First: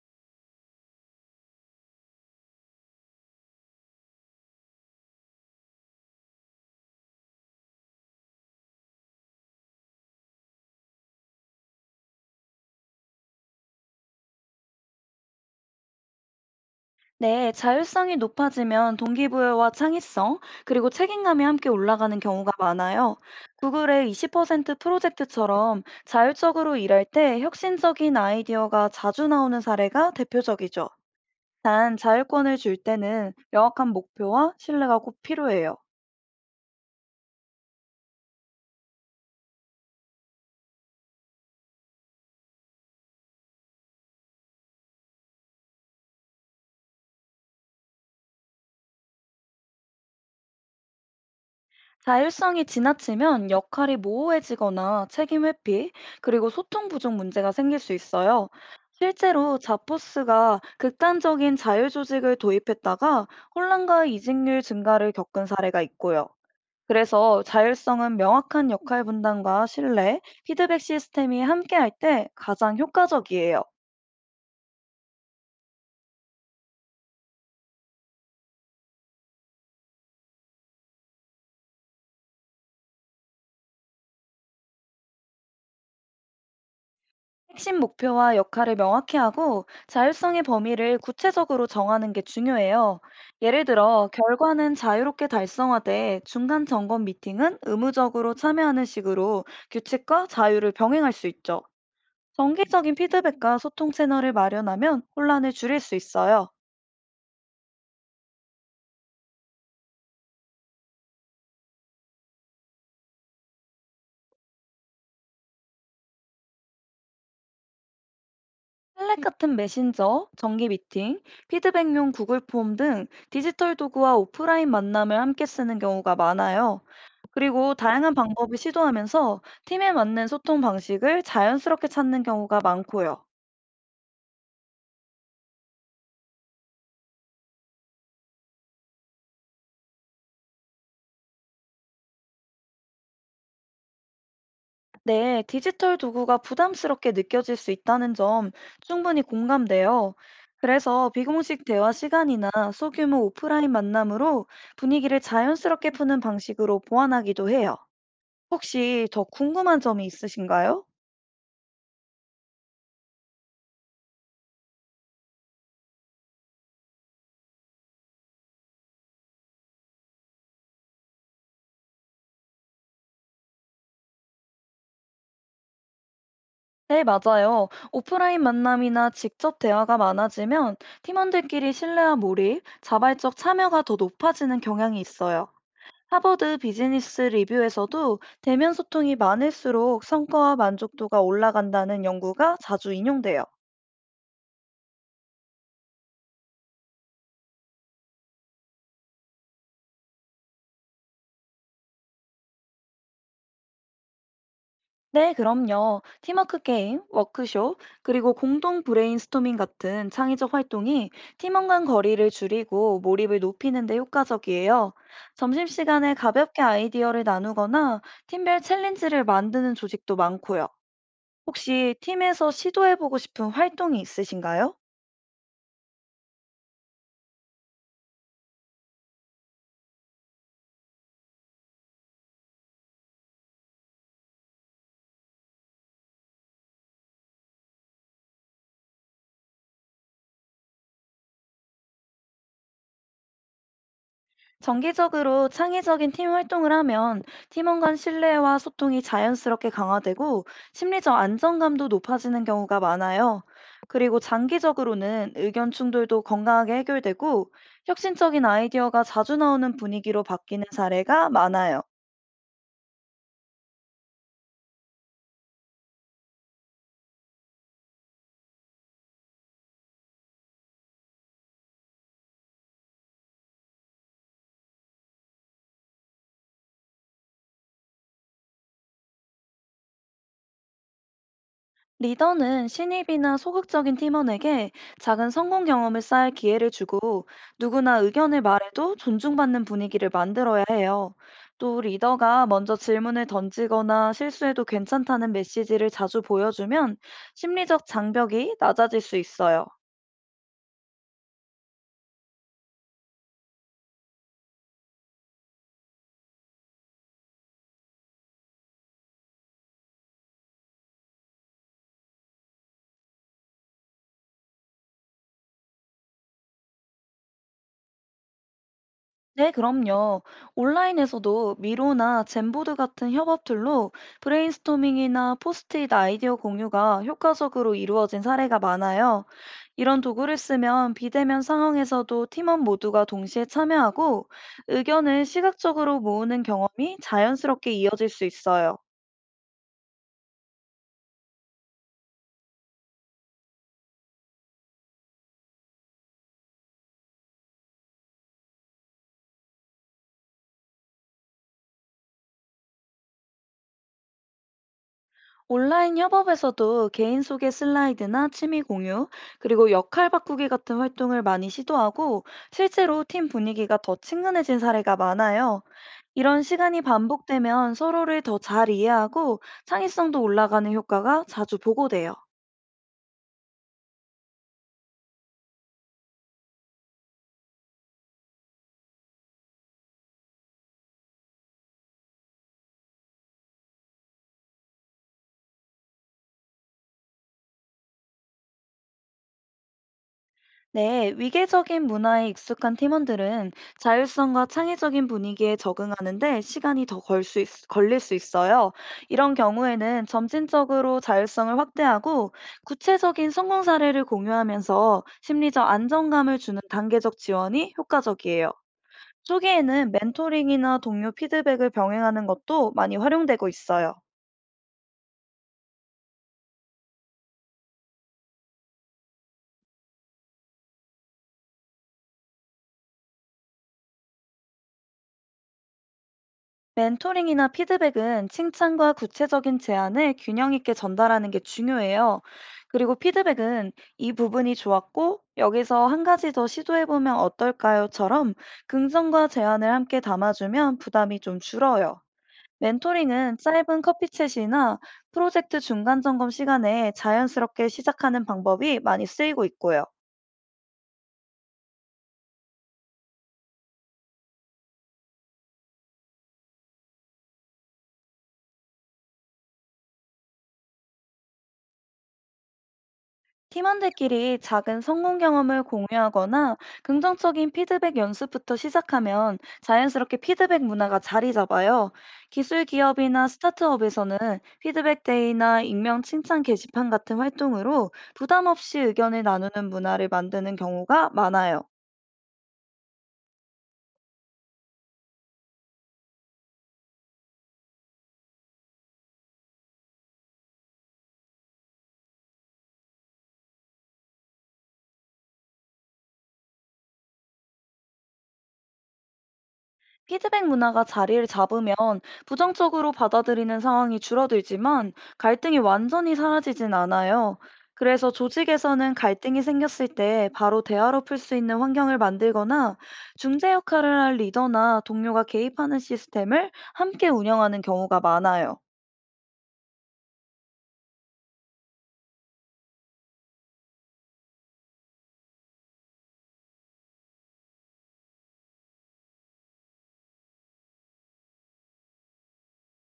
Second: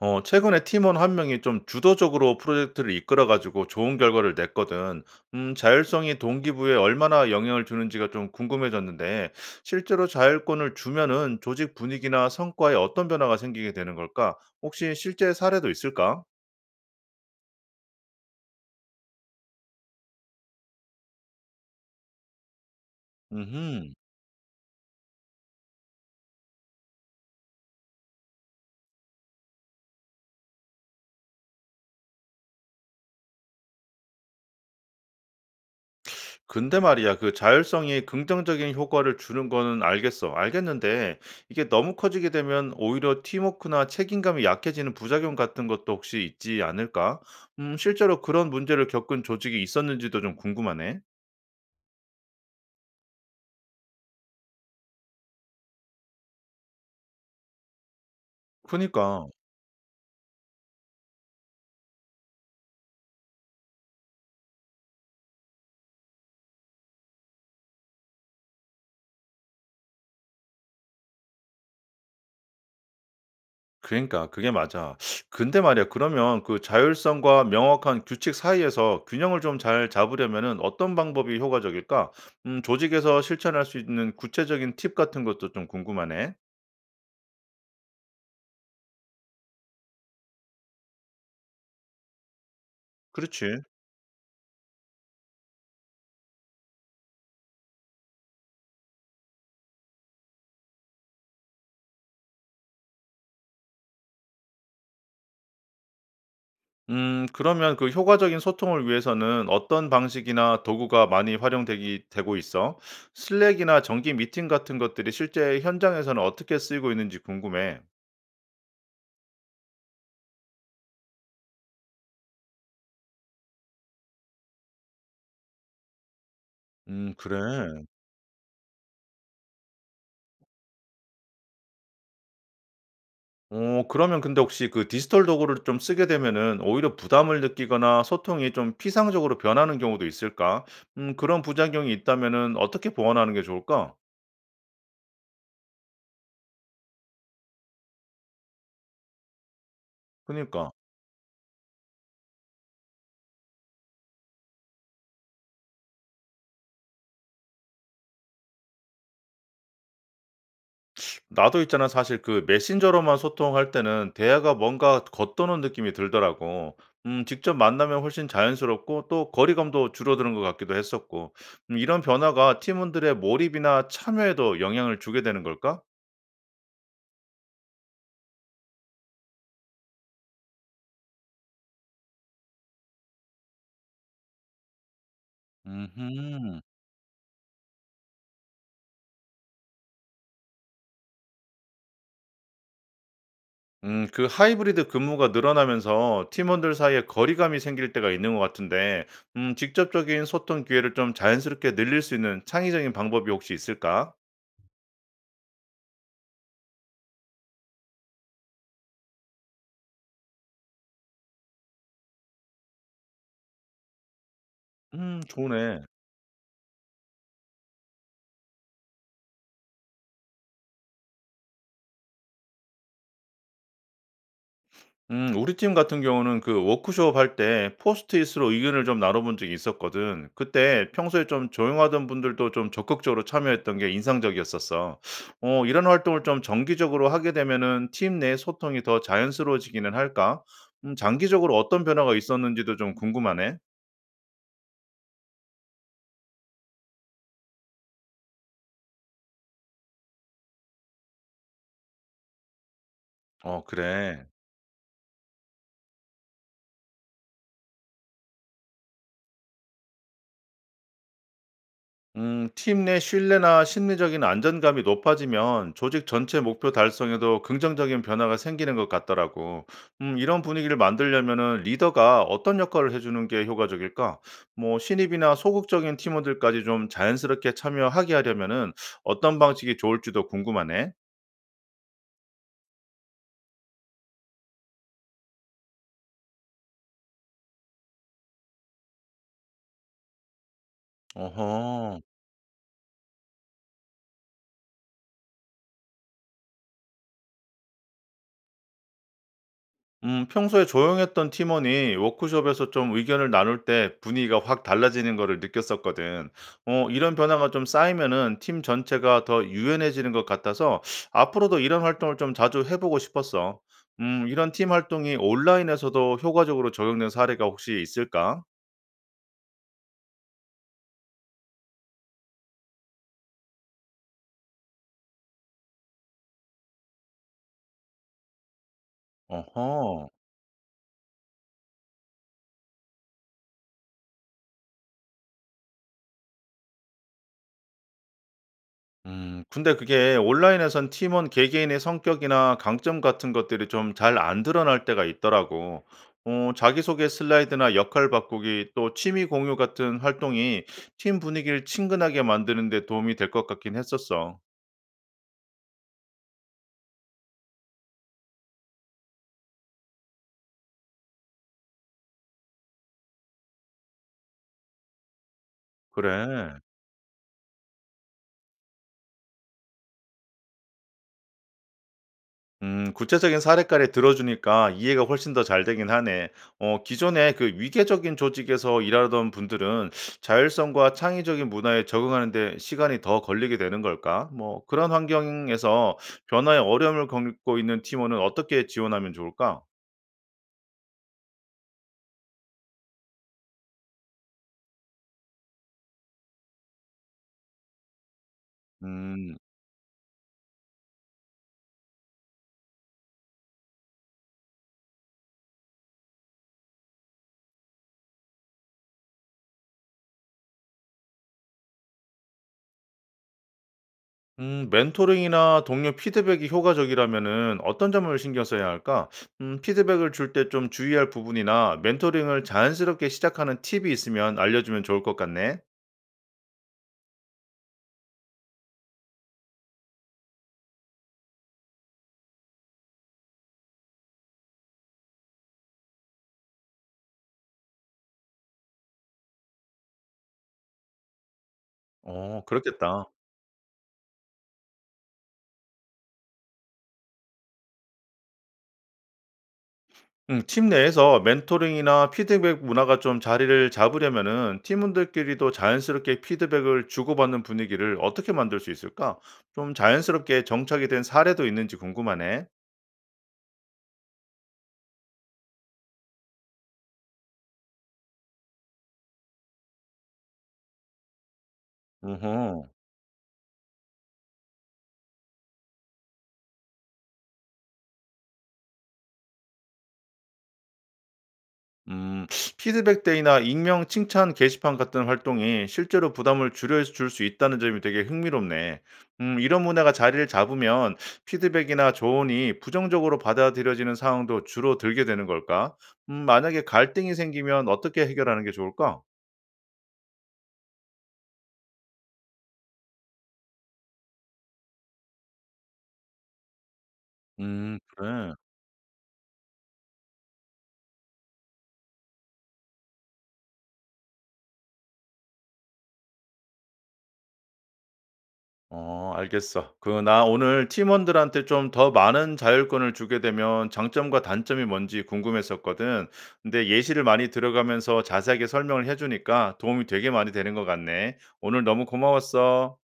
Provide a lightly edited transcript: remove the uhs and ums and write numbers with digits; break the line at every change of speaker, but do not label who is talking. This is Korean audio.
최근에 팀원 한 명이 좀 주도적으로 프로젝트를 이끌어 가지고 좋은 결과를 냈거든. 자율성이 동기부여에 얼마나 영향을 주는지가 좀 궁금해졌는데, 실제로 자율권을 주면은 조직 분위기나 성과에 어떤 변화가 생기게 되는 걸까? 혹시 실제 사례도 있을까?
네, 자율성이 높아지면 동기부여와 창의성, 그리고 책임감이 함께 올라가는 경우가 많아요.
음
구글의 20% 프로젝트처럼 자율적으로 일할 때 혁신적인 아이디어가 자주 나오는 사례가 대표적이죠. 단, 자율권을 줄 때는 명확한 목표와 신뢰가 꼭 필요해요.
근데 말이야, 그 자율성이 긍정적인 효과를 주는 거는 알겠어. 알겠는데, 이게 너무 커지게 되면 오히려 팀워크나 책임감이 약해지는 부작용 같은 것도 혹시 있지 않을까? 실제로 그런 문제를 겪은 조직이 있었는지도 좀 궁금하네.
자율성이 지나치면 역할이 모호해지거나 책임 회피, 그리고 소통 부족 문제가 생길 수 있어요.
그니까.
실제로 자포스가 극단적인 자율조직을 도입했다가 혼란과 이직률 증가를 겪은 사례가 있고요. 그래서 자율성은 명확한 역할 분담과 신뢰, 피드백 시스템이 함께할 때 가장 효과적이에요.
그러니까 그게 맞아. 근데 말이야. 그러면 그 자율성과 명확한 규칙 사이에서 균형을 좀 잘 잡으려면은 어떤 방법이 효과적일까? 조직에서 실천할 수 있는 구체적인 팁 같은 것도 좀 궁금하네.
핵심 목표와 역할을 명확히 하고 자율성의 범위를 구체적으로 정하는 게 중요해요.
그렇지.
예를 들어, 결과는 자유롭게 달성하되 중간 점검 미팅은 의무적으로 참여하는 식으로 규칙과 자유를 병행할 수 있죠. 정기적인 피드백과 소통 채널을 마련하면 혼란을 줄일 수 있어요.
그러면 그 효과적인 소통을 위해서는 어떤 방식이나 도구가 많이 활용되기 되고 있어? 슬랙이나 정기 미팅 같은 것들이 실제 현장에서는 어떻게 쓰이고 있는지 궁금해.
슬랙 같은 메신저, 정기 미팅, 피드백용 구글 폼 등 디지털 도구와 오프라인 만남을 함께 쓰는 경우가 많아요.
그래.
그리고 다양한 방법을 시도하면서 팀에 맞는 소통 방식을 자연스럽게 찾는 경우가 많고요.
그러면 근데 혹시 그 디지털 도구를 좀 쓰게 되면은 오히려 부담을 느끼거나 소통이 좀 피상적으로 변하는 경우도 있을까? 그런 부작용이 있다면은 어떻게 보완하는 게 좋을까?
네, 디지털 도구가 부담스럽게 느껴질 수 있다는 점 충분히 공감돼요.
그니까.
그래서 비공식 대화 시간이나 소규모 오프라인 만남으로 분위기를 자연스럽게 푸는 방식으로 보완하기도 해요. 혹시 더 궁금한 점이 있으신가요?
나도 있잖아. 사실 그 메신저로만 소통할 때는 대화가 뭔가 겉도는 느낌이 들더라고. 직접 만나면 훨씬 자연스럽고 또 거리감도 줄어드는 것 같기도 했었고. 이런 변화가 팀원들의 몰입이나 참여에도 영향을 주게 되는 걸까?
네, 맞아요. 오프라인 만남이나 직접 대화가 많아지면 팀원들끼리 신뢰와 몰입, 자발적 참여가 더 높아지는 경향이 있어요. 하버드
음흠.
비즈니스 리뷰에서도 대면 소통이 많을수록 성과와 만족도가 올라간다는 연구가 자주 인용돼요.
그 하이브리드 근무가 늘어나면서 팀원들 사이에 거리감이 생길 때가 있는 것 같은데, 직접적인 소통 기회를 좀 자연스럽게 늘릴 수 있는 창의적인 방법이 혹시 있을까?
네, 그럼요. 팀워크 게임, 워크숍, 그리고 공동 브레인스토밍 같은 창의적 활동이 팀원 간 거리를 줄이고 몰입을 높이는 데 효과적이에요.
좋네.
점심시간에 가볍게 아이디어를 나누거나 팀별 챌린지를 만드는 조직도 많고요. 혹시 팀에서 시도해보고 싶은 활동이 있으신가요?
우리 팀 같은 경우는 그 워크숍 할 때 포스트잇으로 의견을 좀 나눠본 적이 있었거든. 그때 평소에 좀 조용하던 분들도 좀 적극적으로 참여했던 게 인상적이었었어. 이런 활동을 좀 정기적으로 하게 되면은 팀 내 소통이 더 자연스러워지기는 할까? 장기적으로 어떤 변화가 있었는지도 좀 궁금하네.
정기적으로 창의적인 팀 활동을 하면 팀원 간 신뢰와 소통이 자연스럽게 강화되고 심리적 안정감도 높아지는 경우가 많아요.
어,
그리고
그래.
장기적으로는 의견 충돌도 건강하게 해결되고 혁신적인 아이디어가 자주 나오는 분위기로 바뀌는 사례가 많아요.
팀 내 신뢰나 심리적인 안전감이 높아지면 조직 전체 목표 달성에도 긍정적인 변화가 생기는 것 같더라고. 이런 분위기를 만들려면은 리더가 어떤 역할을 해주는 게 효과적일까? 뭐, 신입이나 소극적인 팀원들까지 좀 자연스럽게 참여하게 하려면은 어떤 방식이 좋을지도 궁금하네.
리더는 신입이나 소극적인 팀원에게 작은 성공 경험을 쌓을 기회를 주고 누구나 의견을 말해도 존중받는 분위기를 만들어야 해요. 또
어허.
리더가 먼저 질문을 던지거나 실수해도 괜찮다는 메시지를 자주 보여주면 심리적 장벽이 낮아질 수 있어요.
평소에 조용했던 팀원이 워크숍에서 좀 의견을 나눌 때 분위기가 확 달라지는 거를 느꼈었거든. 이런 변화가 좀 쌓이면은 팀 전체가 더 유연해지는 것 같아서 앞으로도 이런 활동을 좀 자주 해보고 싶었어. 이런 팀 활동이 온라인에서도 효과적으로 적용된 사례가 혹시 있을까?
네, 그럼요. 온라인에서도 미로나 젠보드 같은 협업 툴로 브레인스토밍이나 포스트잇 아이디어 공유가 효과적으로 이루어진 사례가 많아요. 이런
어허.
도구를 쓰면 비대면 상황에서도 팀원 모두가 동시에 참여하고 의견을 시각적으로 모으는 경험이 자연스럽게 이어질 수 있어요.
근데 그게 온라인에선 팀원 개개인의 성격이나 강점 같은 것들이 좀 잘 안 드러날 때가 있더라고. 자기소개 슬라이드나 역할 바꾸기 또 취미 공유 같은 활동이 팀 분위기를 친근하게 만드는 데 도움이 될 것 같긴 했었어.
온라인 협업에서도 개인 소개 슬라이드나 취미 공유, 그리고 역할 바꾸기 같은 활동을 많이 시도하고 실제로 팀 분위기가 더 친근해진 사례가 많아요. 이런
그래.
시간이 반복되면 서로를 더 잘 이해하고 창의성도 올라가는 효과가 자주 보고돼요.
구체적인 사례까지 들어주니까 이해가 훨씬 더 잘 되긴 하네. 기존에 그 위계적인 조직에서 일하던 분들은 자율성과 창의적인 문화에 적응하는 데 시간이 더 걸리게 되는 걸까? 뭐 그런 환경에서 변화에 어려움을 겪고 있는 팀원은 어떻게 지원하면 좋을까?
네, 위계적인 문화에 익숙한 팀원들은 자율성과 창의적인 분위기에 적응하는데 시간이 더 걸 수 걸릴 수 있어요. 이런
음.
경우에는 점진적으로 자율성을 확대하고 구체적인 성공 사례를 공유하면서 심리적 안정감을 주는 단계적 지원이 효과적이에요. 초기에는 멘토링이나 동료 피드백을 병행하는 것도 많이 활용되고 있어요.
멘토링이나 동료 피드백이 효과적이라면은 어떤 점을 신경 써야 할까? 피드백을 줄 때 좀 주의할 부분이나 멘토링을 자연스럽게 시작하는 팁이 있으면 알려주면 좋을 것 같네.
멘토링이나 피드백은 칭찬과 구체적인 제안을 균형 있게 전달하는 게 중요해요. 그리고 피드백은 이 부분이 좋았고, 여기서 한 가지 더 시도해보면 어떨까요?처럼 긍정과 제안을 함께 담아주면 부담이 좀 줄어요.
어 그렇겠다.
멘토링은 짧은 커피챗이나 프로젝트 중간 점검 시간에 자연스럽게 시작하는 방법이 많이 쓰이고 있고요.
팀 내에서 멘토링이나 피드백 문화가 좀 자리를 잡으려면은 팀원들끼리도 자연스럽게 피드백을 주고받는 분위기를 어떻게 만들 수 있을까? 좀 자연스럽게 정착이 된 사례도 있는지 궁금하네.
팀원들끼리 작은 성공 경험을 공유하거나 긍정적인 피드백 연습부터 시작하면 자연스럽게 피드백 문화가 자리 잡아요. 기술
음
기업이나 스타트업에서는 피드백 데이나 익명 칭찬 게시판 같은 활동으로 부담 없이 의견을 나누는 문화를 만드는 경우가 많아요.
음, 피드백 데이나 익명 칭찬 게시판 같은 활동이 실제로 부담을 줄여줄 수 있다는 점이 되게 흥미롭네. 이런 문화가 자리를 잡으면 피드백이나 조언이 부정적으로 받아들여지는 상황도 주로 들게 되는 걸까? 만약에 갈등이 생기면 어떻게 해결하는 게 좋을까?
피드백 문화가 자리를 잡으면 부정적으로 받아들이는 상황이 줄어들지만 갈등이 완전히 사라지진 않아요. 그래서
그래.
조직에서는 갈등이 생겼을 때 바로 대화로 풀 수 있는 환경을 만들거나 중재 역할을 할 리더나 동료가 개입하는 시스템을 함께 운영하는 경우가 많아요.
어 알겠어. 그 나 오늘 팀원들한테 좀 더 많은 자율권을 주게 되면 장점과 단점이 뭔지 궁금했었거든. 근데 예시를 많이 들어가면서 자세하게 설명을 해 주니까 도움이 되게 많이 되는 것 같네. 오늘 너무 고마웠어.